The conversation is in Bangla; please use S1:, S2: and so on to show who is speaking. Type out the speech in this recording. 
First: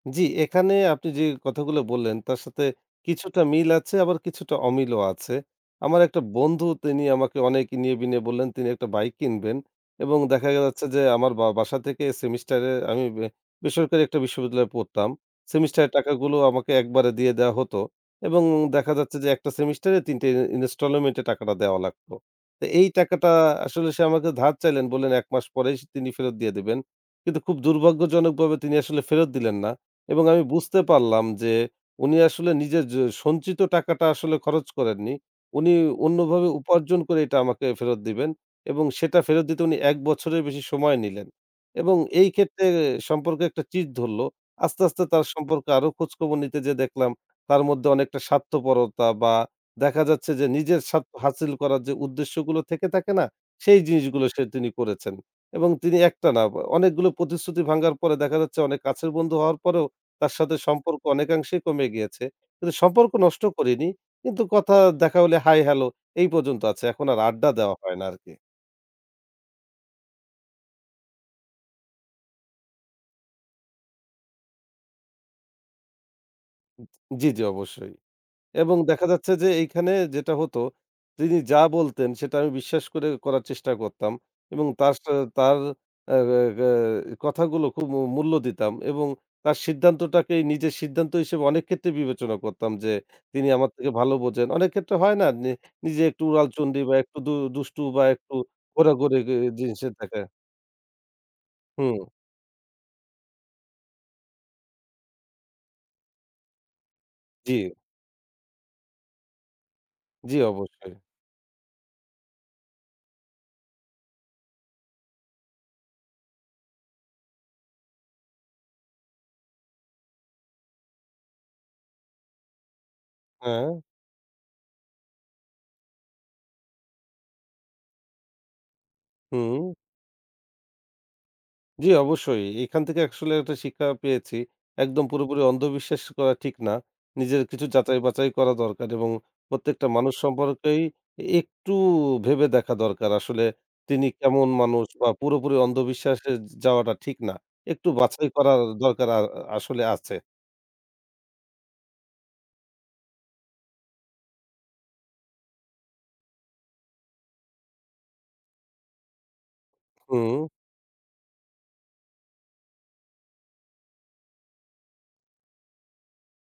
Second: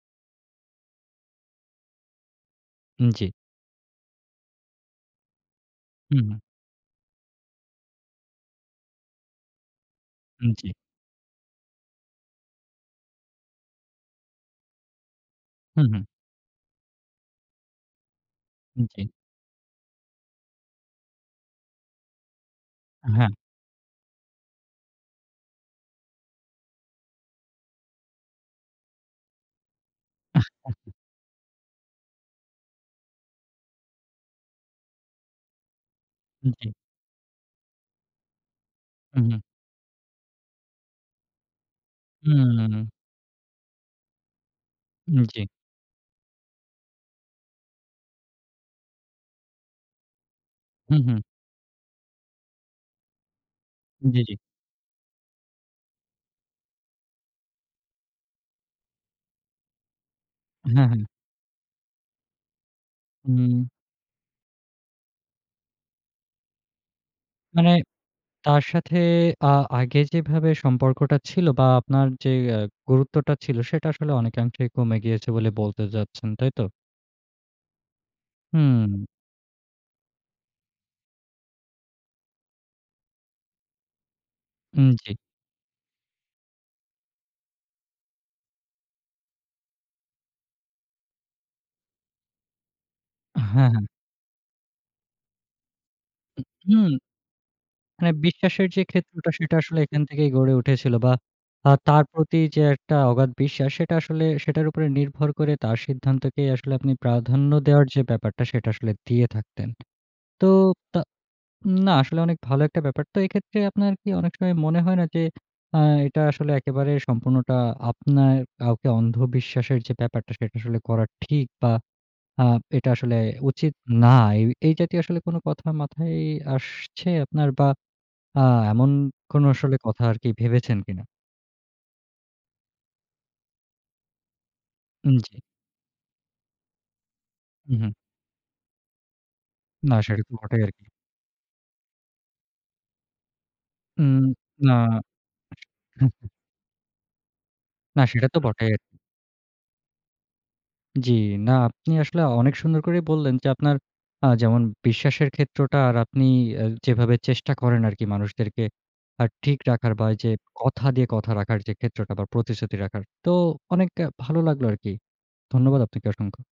S1: জি, এখানে আপনি যেই কথাগুলো বললেন তার সাথে
S2: উ জ্বি।
S1: কিছুটা মিল আছে, আবার কিছুটা অমিলও আছে। আমার একটা
S2: হুম, হুম।
S1: বন্ধু তিনি আমাকে অনেক ইনিয়ে-বিনিয়ে বললেন তিনি একটা বাইক কিনবেন। এবং দেখা
S2: উম জি।
S1: গেছে যে আমার বা বাসা থেকে সেমিস্টারে আমি বেসরকারি একটা বিশ্ববিদ্যালয়ে পড়তাম।
S2: হুম,
S1: সেমিস্টারের
S2: হুম।
S1: টাকাগুলো আমাকে একবারে দিয়ে দেওয়া হতো এবং
S2: উ
S1: দেখা
S2: জি।
S1: যাচ্ছে যে একটা সেমিস্টারে ৩ টে ইন ইনস্টলোমেন্টে টাকাটা দেওয়া লাগতো। তো এই
S2: আ
S1: টাকাটা
S2: হ্যাঁ।
S1: আসলে সে আমাকে ধার চাইলেন বললেন, ১ মাস পরেই স তিনি ফেরত দিয়ে দেবেন। কিন্তু খুব দুর্ভাগ্যজনকভাবে তিনি আসলে ফেরত দিলেন না। এবং আমি বুঝতে পারলাম যে উনি আসলে নিজের যে সঞ্চিত টাকাটা আসলে খরচ করেননি। উনি অন্যভাবে
S2: হুম, জি।
S1: উপার্জন করে এটা আমাকে ফেরত দিবেন এবং সেটা
S2: হুম, হুম।
S1: ফেরত দিতে উনি ১ বছরের বেশি সময় নিলেন। এবং এই ক্ষেত্রে
S2: হুম।
S1: সম্পর্কে একটা চিড় ধরলো। আস্তে, আস্তে
S2: হুম,
S1: তার
S2: জি।
S1: সম্পর্কে আরো খোঁজখবর নিতে যেয়ে দেখলাম তার মধ্যে অনেকটা স্বার্থপরতা বা দেখা যাচ্ছে যে, নিজের
S2: হুম,
S1: স্বার্থ
S2: হুম।
S1: হাসিল করার যে উদ্দেশ্যগুলো থেকে থাকে না, সেই
S2: জি,
S1: জিনিসগুলোই
S2: জি।
S1: সে তিনি করেছেন। এবং তিনি একটা না অ অনেকগুলো প্রতিশ্রুতি ভাঙ্গার পরে দেখা যাচ্ছে অনেক কাছের বন্ধু হওয়ার পরেও, তার সাথে
S2: হ্যাঁ,
S1: সম্পর্ক
S2: হ্যাঁ।
S1: অনেকাংশেই কমে গিয়েছে। কিন্তু সম্পর্ক নষ্ট
S2: হুম।
S1: করিনি। কিন্তু কথা, দেখা হলে হাই হ্যালো এই পর্যন্ত আছে। এখন আর আড্ডা
S2: মানে
S1: দেওয়া হয় না আরকি।
S2: তার সাথে আ আগে যেভাবে সম্পর্কটা ছিল বা আপনার যে এ গুরুত্বটা ছিল সেটা আসলে অনেকাংশেই কমে গিয়েছে বলে বলতে যাচ্ছেন, তাই তো?
S1: [unintelligible] জি, জি। অবশ্যই। এবং
S2: হুম।
S1: দেখা যাচ্ছে যে, এইখানে যেটা হতো তিনি যা বলতেন সেটা আমি বিশ্বাস করে করার চেষ্টা করতাম। এবং
S2: উম
S1: তার
S2: জি।
S1: সাথে তার আগা গায় কথাগুলো খুব মূ মূল্য দিতাম এবং তার সিদ্ধান্তটাকেই নিজের সিদ্ধান্ত হিসেবে অনেক ক্ষেত্রে বিবেচনা করতাম যে
S2: আহ
S1: তিনি আমার
S2: হ্যাঁ, হ্যাঁ।
S1: থেকে ভালো বোঝেন। অনেক ক্ষেত্রে হয় না নি নিজে একটু
S2: উ
S1: উড়াল চণ্ডী
S2: হুম।
S1: বা একটু দু দুষ্টু বা
S2: হ্যাঁ
S1: একটু
S2: বিশ্বাসের যে
S1: ঘোরাঘুরি
S2: ক্ষেত্রটা
S1: গে
S2: সেটা আসলে
S1: জিনিসের
S2: এখান
S1: থাকা।
S2: থেকেই গড়ে উঠেছিল বা আ
S1: হুম।
S2: তার প্রতি যে একটা অগাধ বিশ্বাস সেটা আসলে সেটার উপরে নির্ভর করে। তার সিদ্ধান্তকেই আসলে আপনি প্রাধান্য
S1: জি।
S2: দেওয়ার যে ব্যাপারটা সেটা আসলে দিয়ে থাকতেন।
S1: জ্বি,
S2: তো
S1: অবশ্যই।
S2: তা না আসলে অনেক ভালো একটা ব্যাপার। তো এক্ষেত্রে আপনার কি অনেক সময় মনে হয় না যে আ এটা আসলে একেবারে সম্পূর্ণটা আপনার, কাউকে অন্ধ বিশ্বাসের যে ব্যাপারটা সেটা আসলে করা ঠিক বা আ এটা আসলে উচিত
S1: হ্যাঁ।
S2: না। এ এই জাতীয় আসলে কোনো কথা মাথায় আসছে আপনার বা আ এমন কোনো
S1: হুম।
S2: আসলে কথা আরকি ভেবেছেন কিনা?
S1: জ্বি অবশ্যই। এখান থেকে আসলে একটা শিক্ষা পেয়েছি। একদম
S2: উম জি।
S1: পুরোপুরি অন্ধবিশ্বাস করা ঠিক না। নিজের কিছু
S2: উ হুম।
S1: যাচাই-বাচাই করা দরকার এবং প্রত্যেকটা
S2: না
S1: মানুষ
S2: সেটাতো ঘটেই
S1: সম্পর্কেই
S2: আরকি।
S1: একটু ভেবে দেখা দরকার আসলে তিনি
S2: উম
S1: কেমন
S2: না।
S1: মানুষ বা পুরোপুরি
S2: হু, হুম।
S1: অন্ধবিশ্বাসে যা যাওয়াটা ঠিক না। একটু
S2: না সেটা
S1: বাছাই
S2: তো
S1: করার
S2: বটেই।
S1: দরকার আ আ আসলে আছে।
S2: জি, না আপনি আসলে অনেক সুন্দর করেই বললেন যে, আপনার আ যেমন বিশ্বাসের ক্ষেত্রটা আর আপনি যেভাবে চেষ্টা করেন আরকি মানুষদেরকে আ ঠিক রাখার বা যে
S1: হুম।
S2: কথা দিয়ে কথা রাখার যে ক্ষেত্রটা বা প্রতিশ্রুতি রাখার। তো অনেকটা ভালো লাগলো আরকি। ধন্যবাদ আপনাকে অসংখ্য।